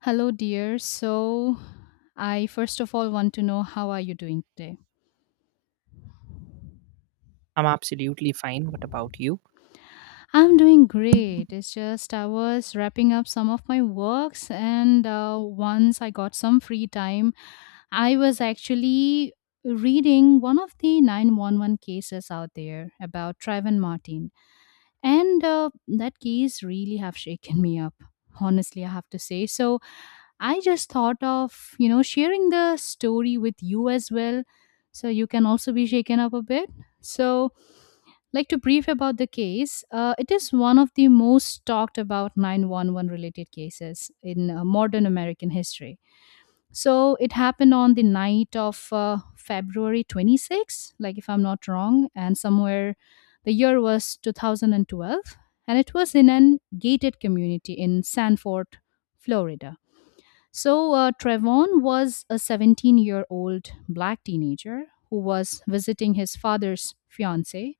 Hello, dear. I first of all want to know how are you doing today? I'm absolutely fine. What about you? I'm doing great. It's just I was wrapping up some of my works, and once I got some free time, I was actually reading one of the 911 cases out there about Trayvon Martin, and that case really have shaken me up. Honestly, I have to say so. I just thought of, sharing the story with you as well so you can also be shaken up a bit. So, like to brief about the case, it is one of the most talked about 911 related cases in modern American history. So, it happened on the night of February 26th, like if I'm not wrong, and somewhere the year was 2012, and it was in an gated community in Sanford, Florida. So, Trevon was a 17-year-old black teenager who was visiting his father's fiance,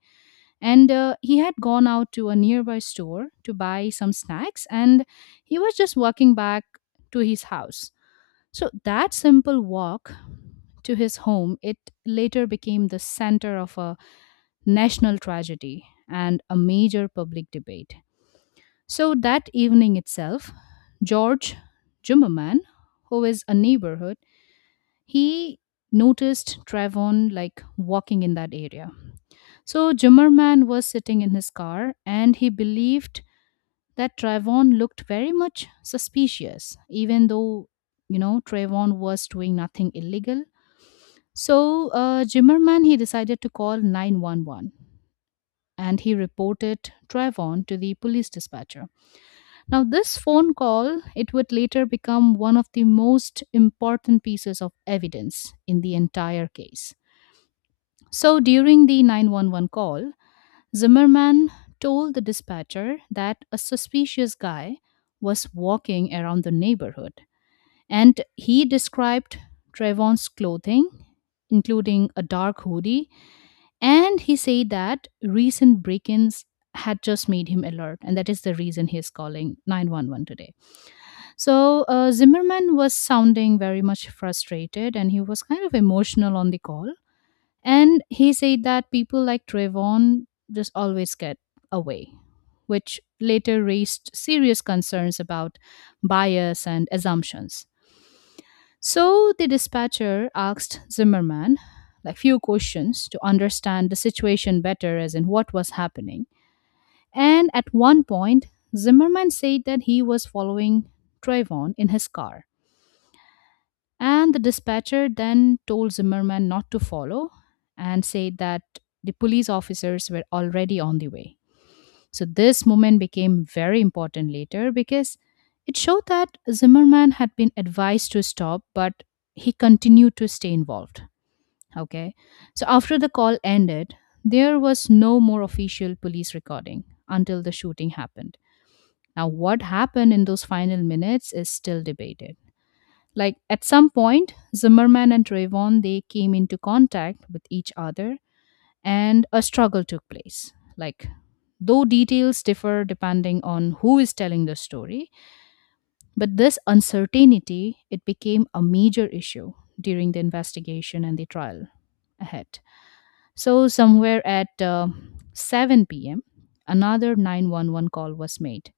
and he had gone out to a nearby store to buy some snacks, and he was just walking back to his house. So, that simple walk to his home, it later became the center of a national tragedy and a major public debate. So, that evening itself, George Jummerman, who is a neighborhood, he noticed Trayvon like walking in that area. So Zimmerman was sitting in his car and he believed that Trayvon looked very much suspicious, even though, you know, Trayvon was doing nothing illegal. So Jimmerman, he decided to call 911 and he reported Trayvon to the police dispatcher. Now, this phone call, it would later become one of the most important pieces of evidence in the entire case. So during the 911 call, Zimmerman told the dispatcher that a suspicious guy was walking around the neighborhood. And he described Trayvon's clothing, including a dark hoodie. And he said that recent break ins had just made him alert. And that is the reason he is calling 911 today. So Zimmerman was sounding very much frustrated and he was kind of emotional on the call. And he said that people like Trayvon just always get away, which later raised serious concerns about bias and assumptions. So the dispatcher asked Zimmerman like few questions to understand the situation better as in what was happening. And at one point, Zimmerman said that he was following Trayvon in his car and the dispatcher then told Zimmerman not to follow and said that the police officers were already on the way. So, this moment became very important later because it showed that Zimmerman had been advised to stop, but he continued to stay involved. Okay. So, after the call ended, there was no more official police recording until the shooting happened. Now, what happened in those final minutes is still debated. Like at some point, Zimmerman and Trayvon they came into contact with each other, and a struggle took place. Like though details differ depending on who is telling the story, but this uncertainty it became a major issue during the investigation and the trial ahead. So somewhere at 7 p.m., another 911 call was made.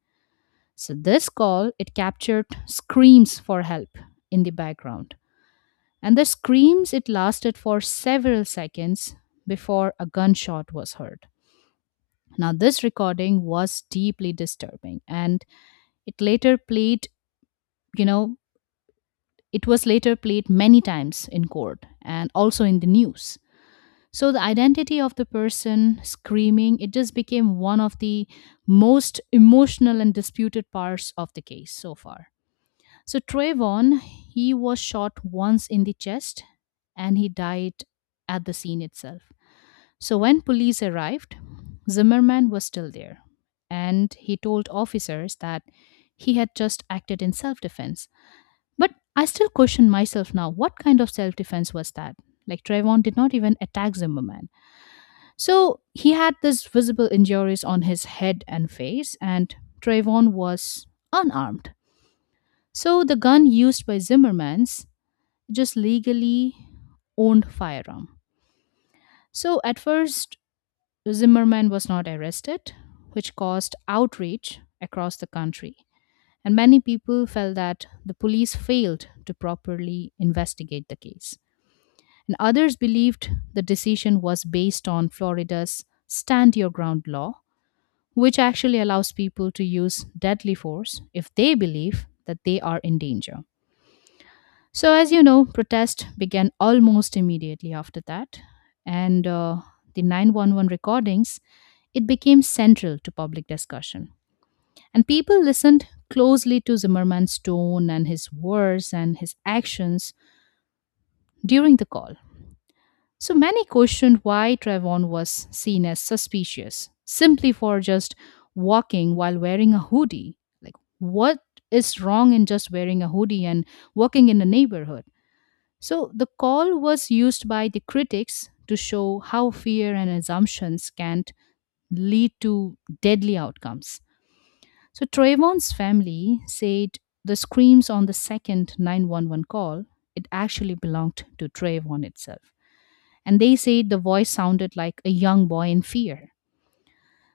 So this call it captured screams for help in the background and the screams it lasted for several seconds before a gunshot was heard. Now, this recording was deeply disturbing, and it later played, you know, it was later played many times in court and also in the news. So, the identity of the person screaming, it just became one of the most emotional and disputed parts of the case so far. So, Trayvon, he was shot once in the chest and he died at the scene itself. So when police arrived, Zimmerman was still there, and he told officers that he had just acted in self defense. But I still question myself now, what kind of self defense was that? Like Trayvon did not even attack Zimmerman. So he had these visible injuries on his head and face, and Trayvon was unarmed. So the gun used by Zimmerman's just legally owned firearm. So at first Zimmerman was not arrested, which caused outrage across the country. And many people felt that the police failed to properly investigate the case. And others believed the decision was based on Florida's stand your ground law, which actually allows people to use deadly force if they believe that they are in danger. So, as you know, protest began almost immediately after that, and the 911 recordings it became central to public discussion, and people listened closely to Zimmerman's tone and his words and his actions during the call. So many questioned why Trayvon was seen as suspicious simply for just walking while wearing a hoodie. Like, what is wrong in just wearing a hoodie and walking in the neighborhood? So the call was used by the critics to show how fear and assumptions can lead to deadly outcomes. So Trayvon's family said the screams on the second 911 call, it actually belonged to Trayvon itself. And they said the voice sounded like a young boy in fear.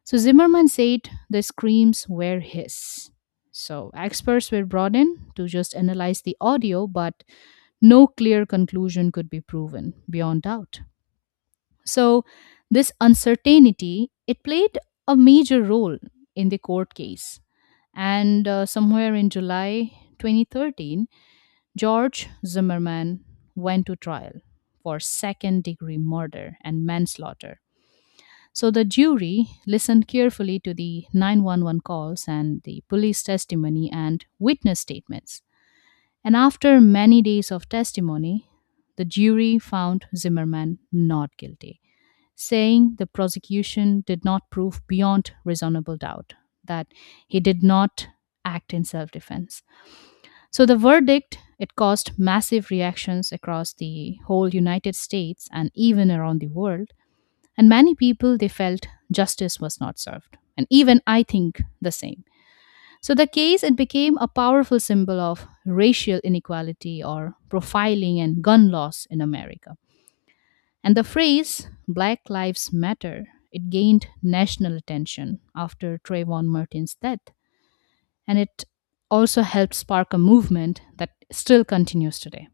So Zimmerman said the screams were his. So experts were brought in to just analyze the audio, but no clear conclusion could be proven beyond doubt. So this uncertainty it played a major role in the court case. And somewhere in July 2013, George Zimmerman went to trial for second degree murder and manslaughter. So the jury listened carefully to the 911 calls and the police testimony and witness statements. And after many days of testimony, the jury found Zimmerman not guilty saying the prosecution did not prove beyond reasonable doubt that he did not act in self-defense. So the verdict it caused massive reactions across the whole United States and even around the world and many people they felt justice was not served and even I think the same. So the case it became a powerful symbol of racial inequality or profiling and gun laws in America. And the phrase Black Lives Matter, it gained national attention after Trayvon Martin's death, and it also helped spark a movement that still continues today.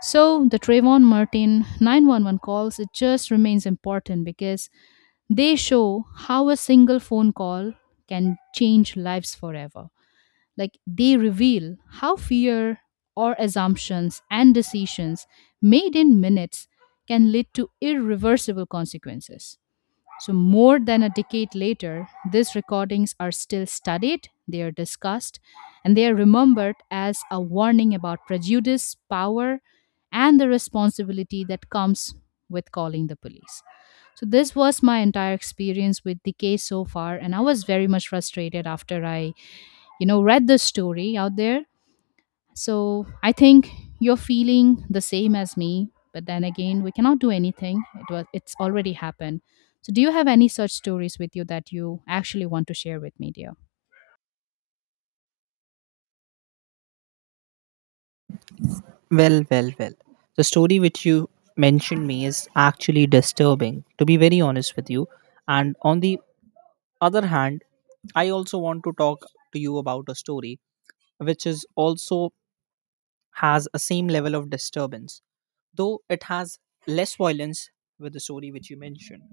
So the Trayvon Martin 911 calls, it just remains important because they show how a single phone call can change lives forever, like they reveal how fear or assumptions and decisions made in minutes can lead to irreversible consequences. So, more than a decade later, these recordings are still studied, they are discussed, and they are remembered as a warning about prejudice, power, and the responsibility that comes with calling the police. So, this was my entire experience with the case so far, and I was very much frustrated after I, you know, read this story out there, so I think you're feeling the same as me, but then again we cannot do anything, it's already happened. So do you have any such stories with you that you actually want to share with me, dear? Well, well, well. The story which you mentioned me is actually disturbing, to be very honest with you. And on the other hand, I also want to talk to you about a story which is also has a same level of disturbance, though it has less violence with the story which you mentioned.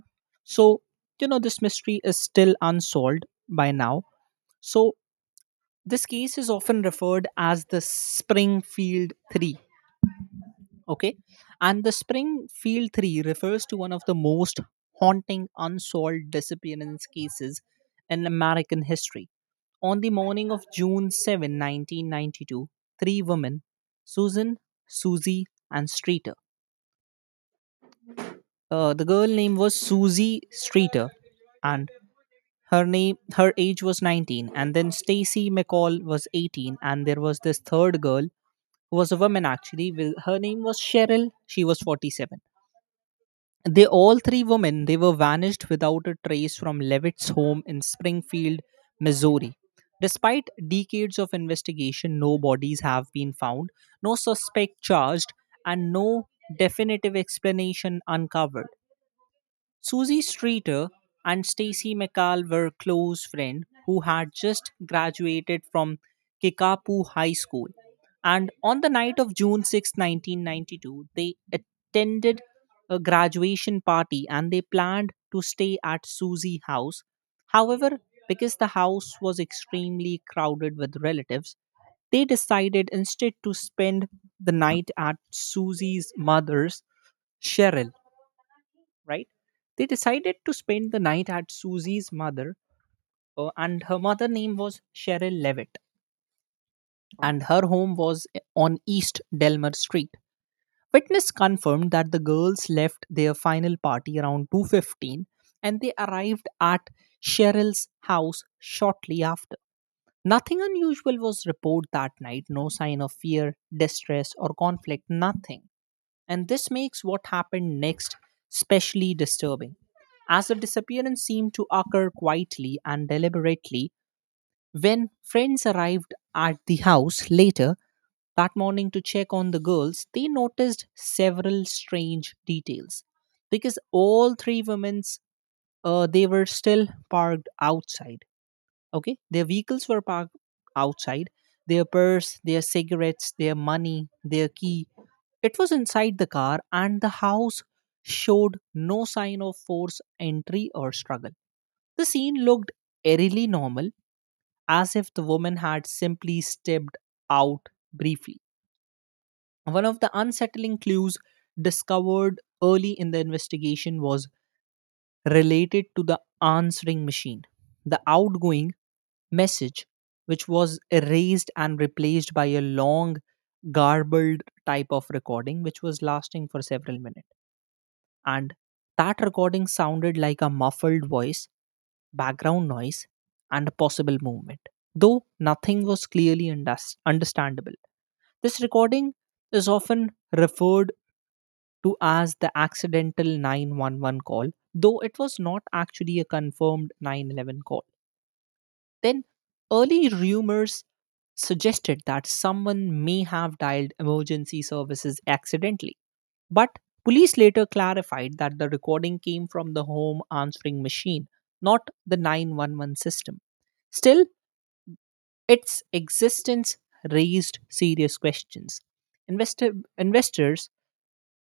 So, this mystery is still unsolved by now. So, this case is often referred as the Springfield 3, okay, and the Springfield 3 refers to one of the most haunting unsolved disappearance cases in American history. On the morning of June 7, 1992, three women, susan Susie and Streeter, the girl name was Susie Streeter, and her age was 19, and then Stacy McCall was 18, and there was this third girl who was a woman actually her name was Cheryl, she was 47. They all three women they were vanished without a trace from Levitt's home in Springfield, Missouri. Despite decades of investigation, no bodies have been found, no suspect charged, and no definitive explanation uncovered. Susie Streeter and Stacy McCall were close friends who had just graduated from Kickapoo High School. And on the night of June 6, 1992, they attended a graduation party and they planned to stay at Susie's house. However, because the house was extremely crowded with relatives, they decided instead to spend the night at Susie's mother's, Cheryl, right? They decided to spend the night at Susie's mother, and her mother name was Cheryl Levitt, and her home was on East Delmer Street. Witness confirmed that the girls left their final party around 2:15 and they arrived at Cheryl's house shortly after. Nothing unusual was reported that night, no sign of fear, distress or conflict, nothing. And this makes what happened next especially disturbing, as the disappearance seemed to occur quietly and deliberately. When friends arrived at the house later that morning to check on the girls, they noticed several strange details, because all three women's, they were still parked outside, okay, their vehicles were parked outside, their purse, their cigarettes, their money, their key, it was inside the car, and the house showed no sign of forced entry or struggle. The scene looked eerily normal, as if the woman had simply stepped out briefly. One of the unsettling clues discovered early in the investigation was related to the answering machine, the outgoing message which was erased and replaced by a long, garbled type of recording which was lasting for several minutes. And that recording sounded like a muffled voice, background noise, and a possible movement, though nothing was clearly understandable. This recording is often referred to as the accidental 911 call, though it was not actually a confirmed 911 call. Then, early rumors suggested that someone may have dialed emergency services accidentally. But police later clarified that the recording came from the home answering machine, not the 911 system. Still, its existence raised serious questions. Investor, investors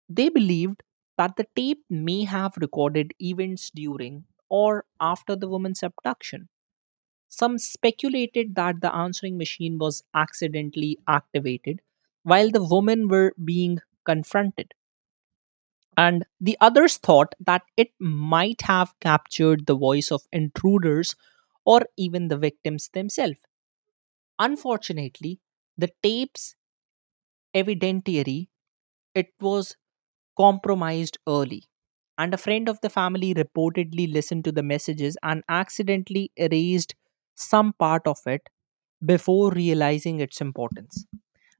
they believed that the tape may have recorded events during or after the woman's abduction. Some speculated that the answering machine was accidentally activated while the women were being confronted. And the others thought that it might have captured the voice of intruders or even the victims themselves. Unfortunately, the tape's evidentiary, it was compromised early. And a friend of the family reportedly listened to the messages and accidentally erased some part of it before realizing its importance.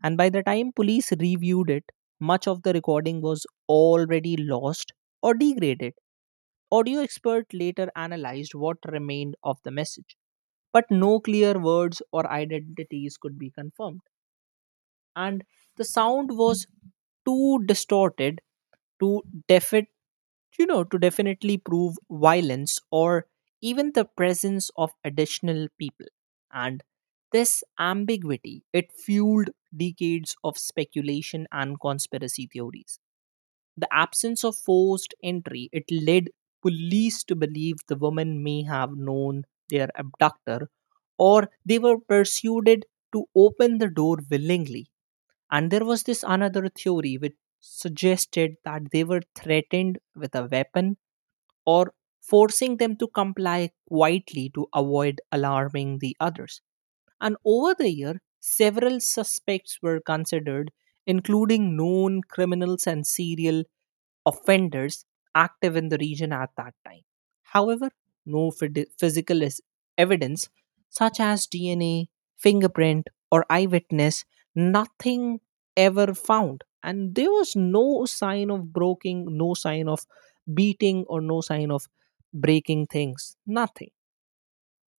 And by the time police reviewed it, much of the recording was already lost or degraded. Audio expert later analyzed what remained of the message, but no clear words or identities could be confirmed, and the sound was too distorted to defi- to definitely prove violence or even the presence of additional people. And this ambiguity it fueled decades of speculation and conspiracy theories. The absence of forced entry, it led police to believe the women may have known their abductor, or they were persuaded to open the door willingly. And there was this another theory which suggested that they were threatened with a weapon, or forcing them to comply quietly to avoid alarming the others. And over the year, several suspects were considered, including known criminals and serial offenders active in the region at that time. However, no physical evidence such as DNA, fingerprint, or eyewitness, nothing ever found. And there was no sign of breaking, no sign of beating, or no sign of breaking things, nothing.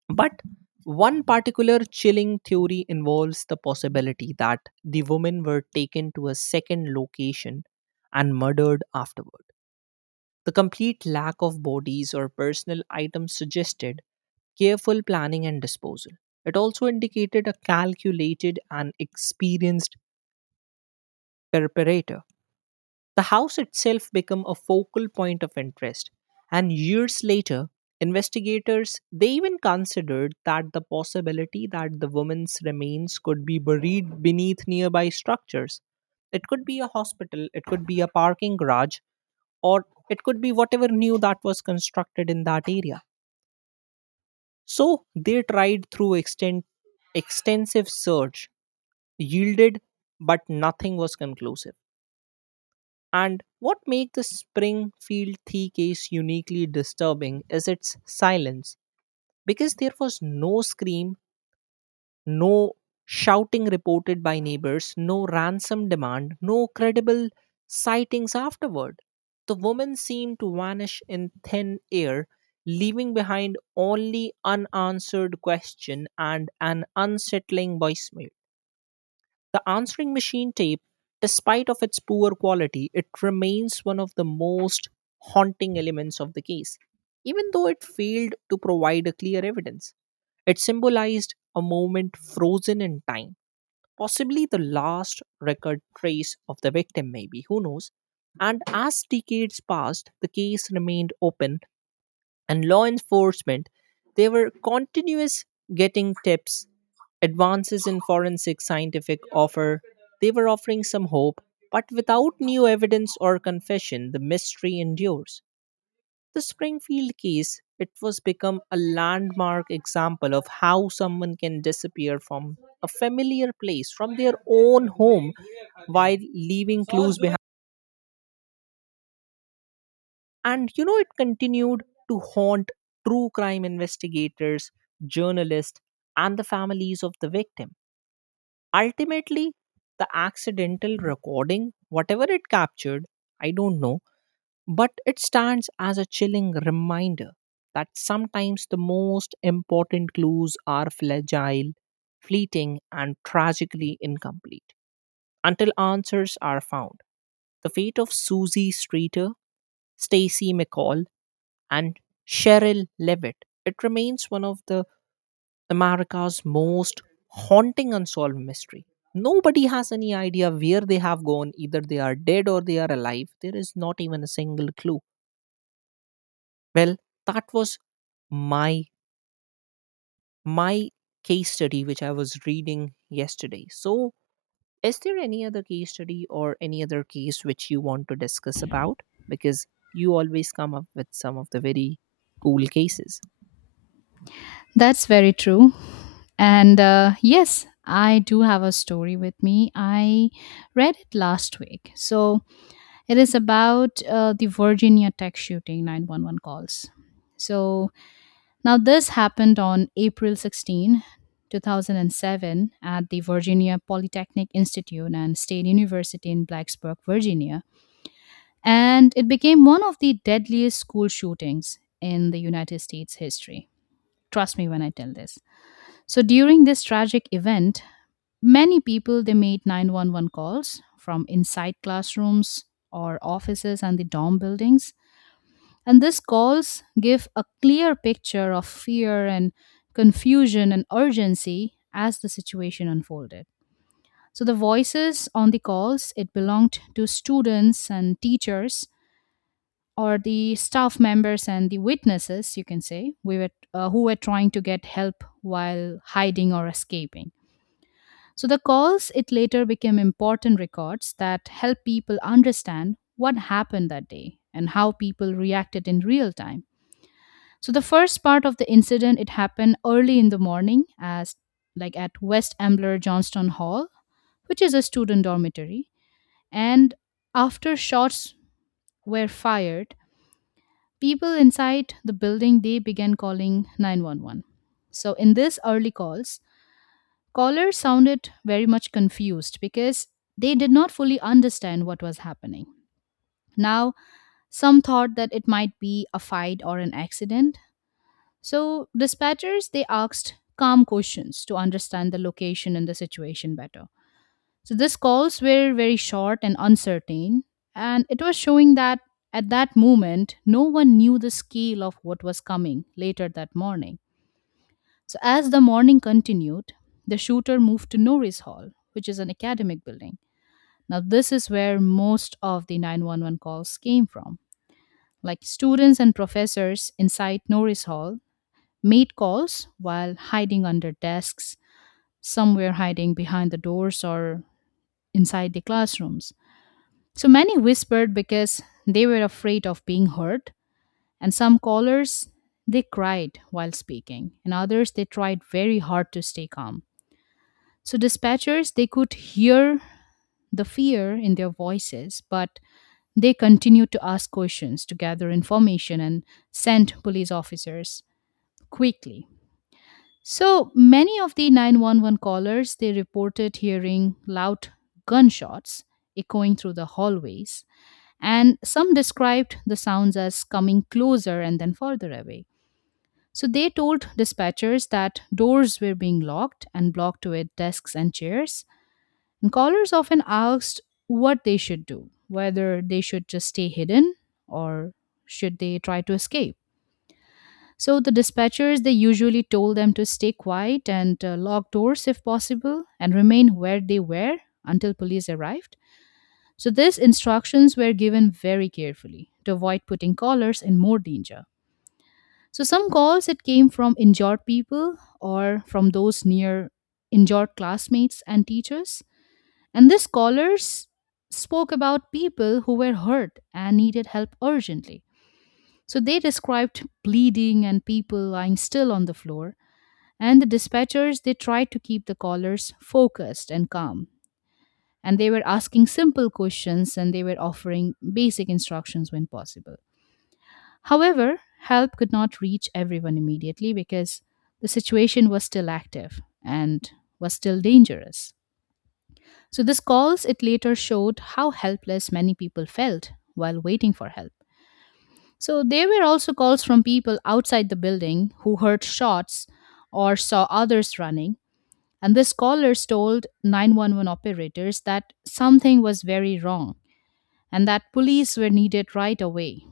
But one particular chilling theory involves the possibility that the women were taken to a second location and murdered afterward. The complete lack of bodies or personal items suggested careful planning and disposal. It also indicated a calculated and experienced preparator. The house itself became a focal point of interest, and years later, investigators they even considered that the possibility that the woman's remains could be buried beneath nearby structures. It could be a hospital, it could be a parking garage, or it could be whatever new that was constructed in that area. So they tried through extensive search, yielded, but nothing was conclusive. And what makes the Springfield Thea case uniquely disturbing is its silence, because there was no scream, no shouting reported by neighbors, no ransom demand, no credible sightings afterward. The woman seemed to vanish in thin air, leaving behind only unanswered question and an unsettling voicemail. The answering machine tape, despite of its poor quality, it remains one of the most haunting elements of the case, even though it failed to provide a clear evidence. It symbolized a moment frozen in time, possibly the last record trace of the victim, maybe, who knows. And as decades passed, the case remained open, and law enforcement they were continuous getting tips, advances in forensic scientific offer, they were offering some hope, but without new evidence or confession the mystery endures. The Springfield case, it was become a landmark example of how someone can disappear from a familiar place, from their own home, while leaving clues behind. And it continued to haunt true crime investigators, journalists, and the families of the victim. Ultimately, the accidental recording, whatever it captured, I don't know, but it stands as a chilling reminder that sometimes the most important clues are fragile, fleeting, and tragically incomplete until answers are found. The fate of Susie Streeter, Stacy McCall, and Cheryl Levitt, it remains one of the America's most haunting unsolved mystery. Nobody has any idea where they have gone. Either they are dead or they are alive. There is not even a single clue. Well, that was my my case study which I was reading yesterday. So, is there any other case study or any other case which you want to discuss about? Because you always come up with some of the very cool cases. That's very true, and yes, I do have a story with me. I read it last week. So it is about the Virginia Tech shooting 911 calls. So now, this happened on April 16, 2007, at the Virginia Polytechnic Institute and State University in Blacksburg, Virginia, and it became one of the deadliest school shootings in the United States history. Trust me when I tell this. So, during this tragic event, many people they made 911 calls from inside classrooms or offices and the dorm buildings and these calls give a clear picture of fear and confusion and urgency as the situation unfolded. So the voices on the calls it belonged to students and teachers or the staff members and the witnesses, you can say, we were who were trying to get help while hiding or escaping. So the calls it later became important records that help people understand what happened that day and how people reacted in real time. So the first part of the incident it happened early in the morning as like at West Ambler Johnston Hall, which is a student dormitory, and after shots were fired, people inside the building they began calling 911. So in this early calls, callers sounded very much confused because they did not fully understand what was happening. Now, some thought that it might be a fight or an accident. So dispatchers they asked calm questions to understand the location and the situation better. So these calls were very short and uncertain, and it was showing that at that moment no one knew the scale of what was coming later that morning. So as the morning continued, the shooter moved to Norris Hall, which is an academic building. Now this is where most of the 911 calls came from. Like students and professors inside Norris Hall made calls while hiding under desks. Some were hiding behind the doors or inside the classrooms. So many whispered because they were afraid of being heard, and some callers they cried while speaking, and others they tried very hard to stay calm. So dispatchers they could hear the fear in their voices, but they continued to ask questions to gather information and send police officers quickly. So many of the 911 callers they reported hearing loud gunshots echoing through the hallways, and some described the sounds as coming closer and then further away. So they told dispatchers that doors were being locked and blocked with desks and chairs. And callers often asked what they should do, whether they should just stay hidden or should they try to escape. So the dispatchers they usually told them to stay quiet and lock doors if possible and remain where they were until police arrived. So these instructions were given very carefully to avoid putting callers in more danger. So some calls it came from injured people or from those near injured classmates and teachers. And these callers spoke about people who were hurt and needed help urgently. So they described bleeding and people lying still on the floor, and the dispatchers, they tried to keep the callers focused and calm. And they were asking simple questions, and they were offering basic instructions when possible. However, help could not reach everyone immediately because the situation was still active and was still dangerous. So these calls it later showed how helpless many people felt while waiting for help. So there were also calls from people outside the building who heard shots or saw others running. And the scholars told 911 operators that something was very wrong and that police were needed right away.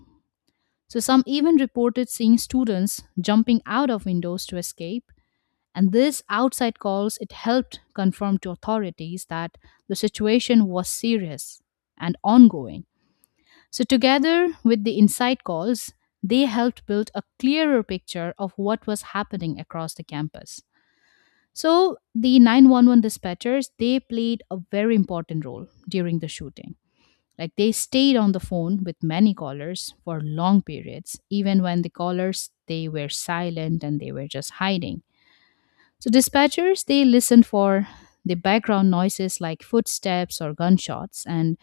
So, some even reported seeing students jumping out of windows to escape. And this outside calls it helped confirm to authorities that the situation was serious and ongoing. So, together with the inside calls, they helped build a clearer picture of what was happening across the campus. So the 911 dispatchers, they played a very important role during the shooting. Like, they stayed on the phone with many callers for long periods, even when the callers they were silent and they were just hiding. So dispatchers they listened for the background noises like footsteps or gunshots, and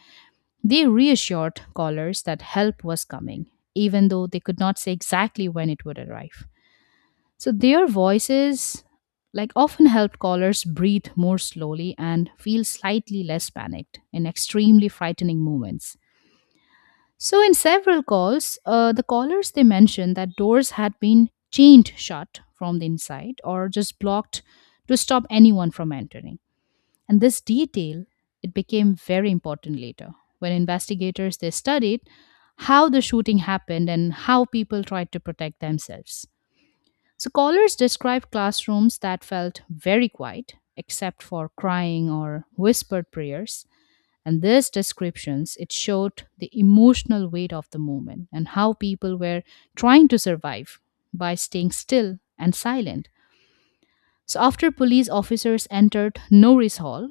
they reassured callers that help was coming, even though they could not say exactly when it would arrive. So their voices like often helped callers breathe more slowly and feel slightly less panicked in extremely frightening moments. So in several calls, the callers they mentioned that doors had been chained shut from the inside or just blocked to stop anyone from entering. And this detail it became very important later, when investigators they studied how the shooting happened and how people tried to protect themselves. Scholars describe classrooms that felt very quiet, except for crying or whispered prayers. And these descriptions, it showed the emotional weight of the movement and how people were trying to survive by staying still and silent. So after police officers entered Norris Hall,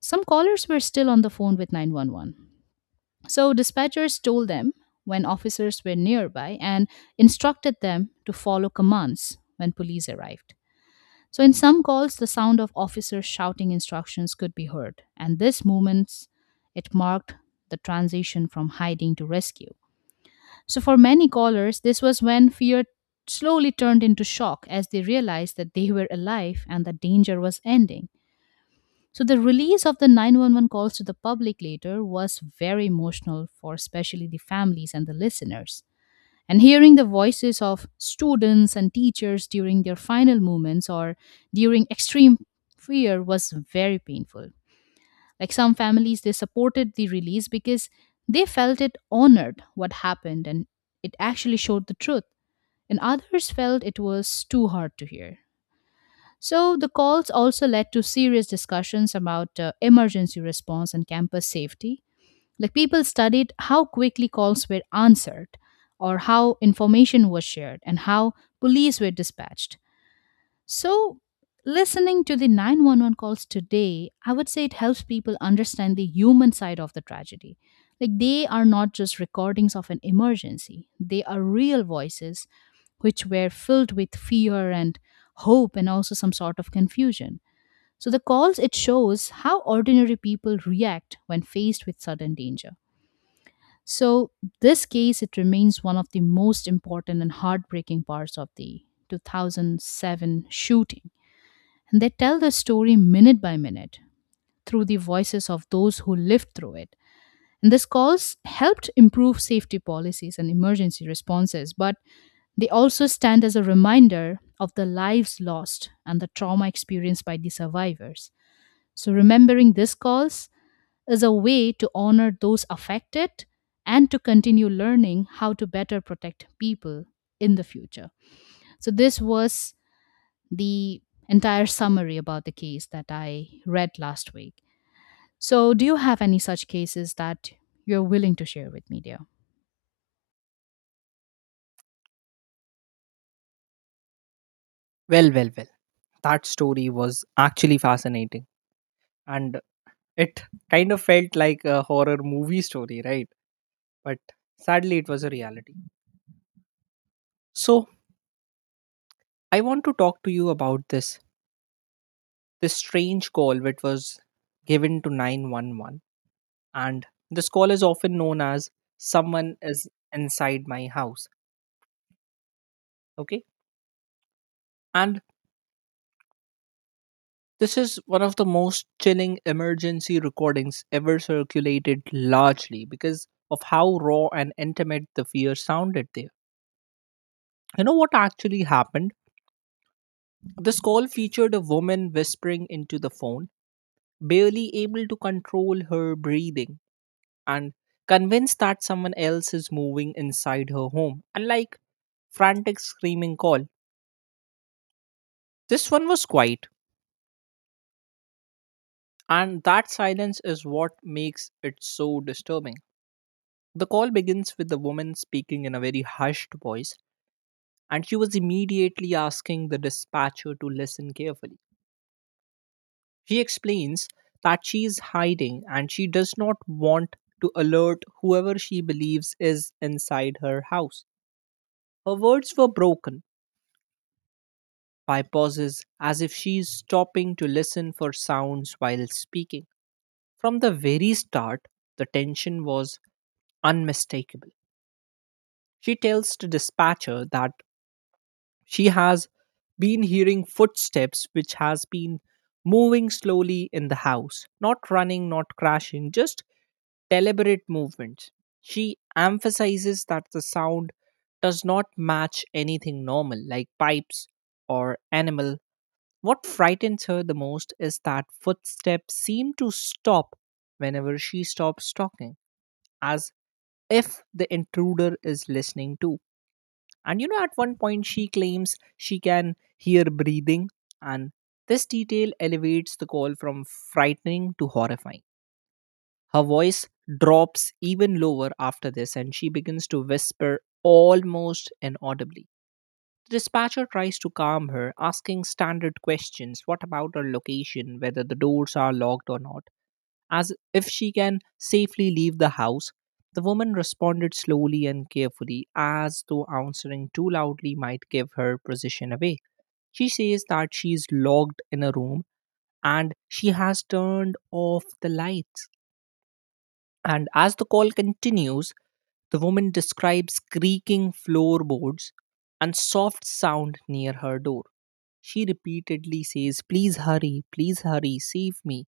some callers were still on the phone with 911. So dispatchers told them when officers were nearby and instructed them to follow commands when police arrived. So, in some calls, the sound of officers shouting instructions could be heard, and this movement it marked the transition from hiding to rescue. So, for many callers, this was when fear slowly turned into shock as they realized that they were alive and that danger was ending. So, the release of the 911 calls to the public later was very emotional for especially the families and the listeners. And hearing the voices of students and teachers during their final moments or during extreme fear was very painful. Like, some families, they supported the release because they felt it honored what happened and it actually showed the truth. And others felt it was too hard to hear. So the calls also led to serious discussions about emergency response and campus safety, like people studied how quickly calls were answered, or how information was shared, and how police were dispatched. So, listening to the 911 calls today, I would say it helps people understand the human side of the tragedy. Like, they are not just recordings of an emergency, they are real voices which were filled with fear and hope and also some sort of confusion. So the calls it shows how ordinary people react when faced with sudden danger. So, this case, it remains one of the most important and heartbreaking parts of the 2007 shooting. And they tell the story minute by minute through the voices of those who lived through it. And this calls helped improve safety policies and emergency responses, but they also stand as a reminder of the lives lost and the trauma experienced by the survivors. So, remembering these calls is a way to honor those affected and to continue learning how to better protect people in the future. So, this was the entire summary about the case that I read last week. So, do you have any such cases that you're willing to share with me, dear? Well, well, well. That story was actually fascinating. And it kind of felt like a horror movie story, right? But sadly, it was a reality. So, I want to talk to you about this strange call which was given to 911, and this call is often known as "someone is inside my house." Okay, and this is one of the most chilling emergency recordings ever circulated, largely because of how raw and intimate the fear sounded there. You know what actually happened? This call featured a woman whispering into the phone, barely able to control her breathing and convinced that someone else is moving inside her home. Unlike frantic screaming call, this one was quiet, and that silence is what makes it so disturbing. The call begins with the woman speaking in a very hushed voice, and she was immediately asking the dispatcher to listen carefully. She explains that she is hiding and she does not want to alert whoever she believes is inside her house. Her words were broken by pauses as if she is stopping to listen for sounds while speaking. From the very start, the tension was unmistakable. She tells the dispatcher that she has been hearing footsteps which has been moving slowly in the house, not running, not crashing, just deliberate movements. She emphasizes that the sound does not match anything normal, like pipes or animal. What frightens her the most is that footsteps seem to stop whenever she stops talking, as if the intruder is listening too. And at one point, she claims she can hear breathing, and this detail elevates the call from frightening to horrifying. Her voice drops even lower after this, and she begins to whisper almost inaudibly. The dispatcher tries to calm her, asking standard questions what about her location, whether the doors are locked or not, as if she can safely leave the house. The woman responded slowly and carefully, as though answering too loudly might give her position away. She says that she is locked in a room and she has turned off the lights. And as the call continues, the woman describes creaking floorboards and soft sound near her door. She repeatedly says, "Please hurry, please hurry, save me."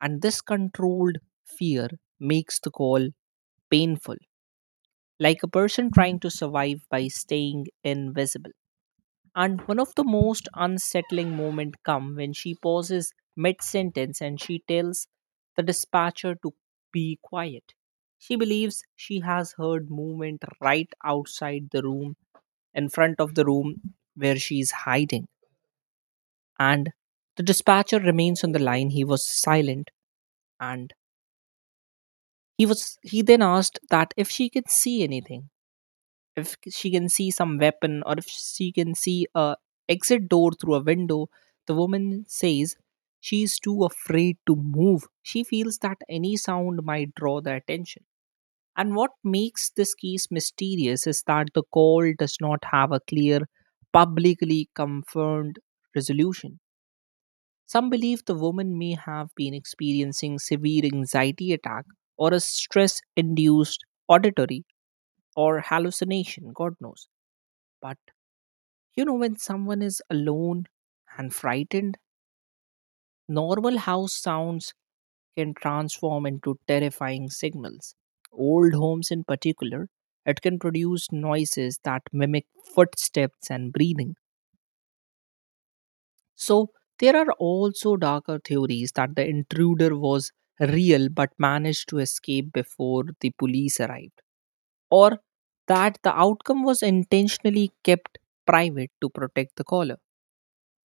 And this controlled fear makes the call painful, like a person trying to survive by staying invisible. And one of the most unsettling moments come when she pauses mid-sentence and she tells the dispatcher to be quiet. She believes she has heard movement right outside the room, in front of the room where she is hiding. And the dispatcher remains on the line. He was silent, and he then asked that if she could see anything, if she can see some weapon, or if she can see a exit door through a window. The woman says she's too afraid to move. She feels that any sound might draw the attention. And what makes this case mysterious is that the call does not have a clear, publicly confirmed resolution. Some believe the woman may have been experiencing severe anxiety attack or a stress induced auditory or hallucination, god knows. But when someone is alone and frightened, normal house sounds can transform into terrifying signals. Old homes, in particular, it can produce noises that mimic footsteps and breathing. So, there are also darker theories that the intruder was real but managed to escape before the police arrived, or that the outcome was intentionally kept private to protect the caller,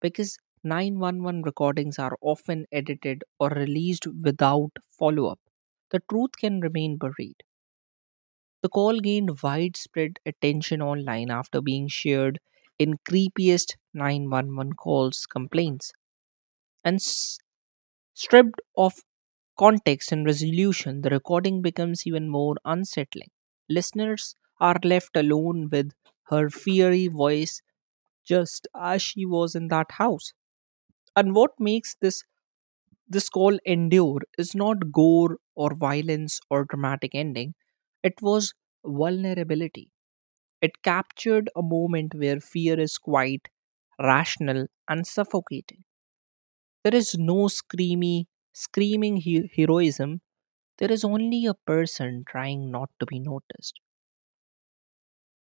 because 911 recordings are often edited or released without follow up. The truth can remain buried. The call gained widespread attention online after being shared in creepiest 911 calls complaints, and stripped of context and resolution, the recording becomes even more unsettling. Listeners are left alone with her fiery voice, just as she was in that house. And what makes this call endure is not gore or violence or dramatic ending. It was vulnerability. It captured a moment where fear is quite rational and suffocating. There is no screamy, heroism. There is only a person trying not to be noticed.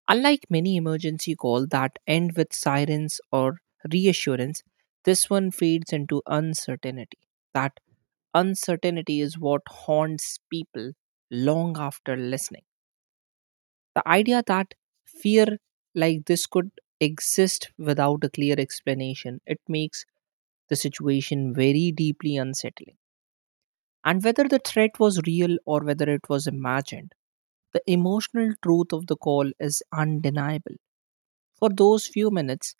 Unlike many emergency calls that end with sirens or reassurance, this one fades into uncertainty. That uncertainty is what haunts people long after listening. The idea that fear like this could exist without a clear explanation, it makes the situation very deeply unsettling. And whether the threat was real or whether it was imagined, the emotional truth of the call is undeniable. For those few minutes,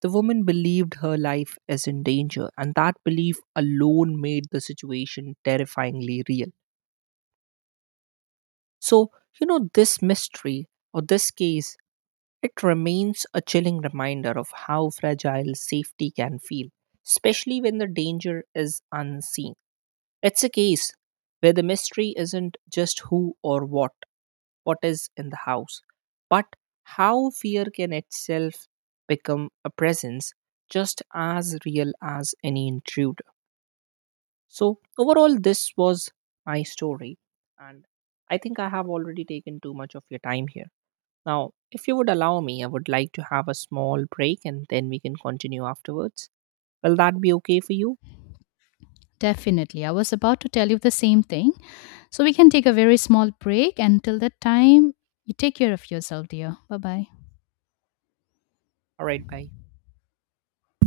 the woman believed her life is in danger, and that belief alone made the situation terrifyingly real. So, this mystery or this case, it remains a chilling reminder of how fragile safety can feel, especially when the danger is unseen. It's a case where the mystery isn't just who or what is in the house, but how fear can itself become a presence just as real as any intruder. So, overall, this was my story, and I think I have already taken too much of your time here. Now, if you would allow me, I would like to have a small break and then we can continue afterwards. Will that be okay for you? Definitely. I was about to tell you the same thing. So, we can take a very small break. Until that time, you take care of yourself, dear. Bye bye. All right, bye.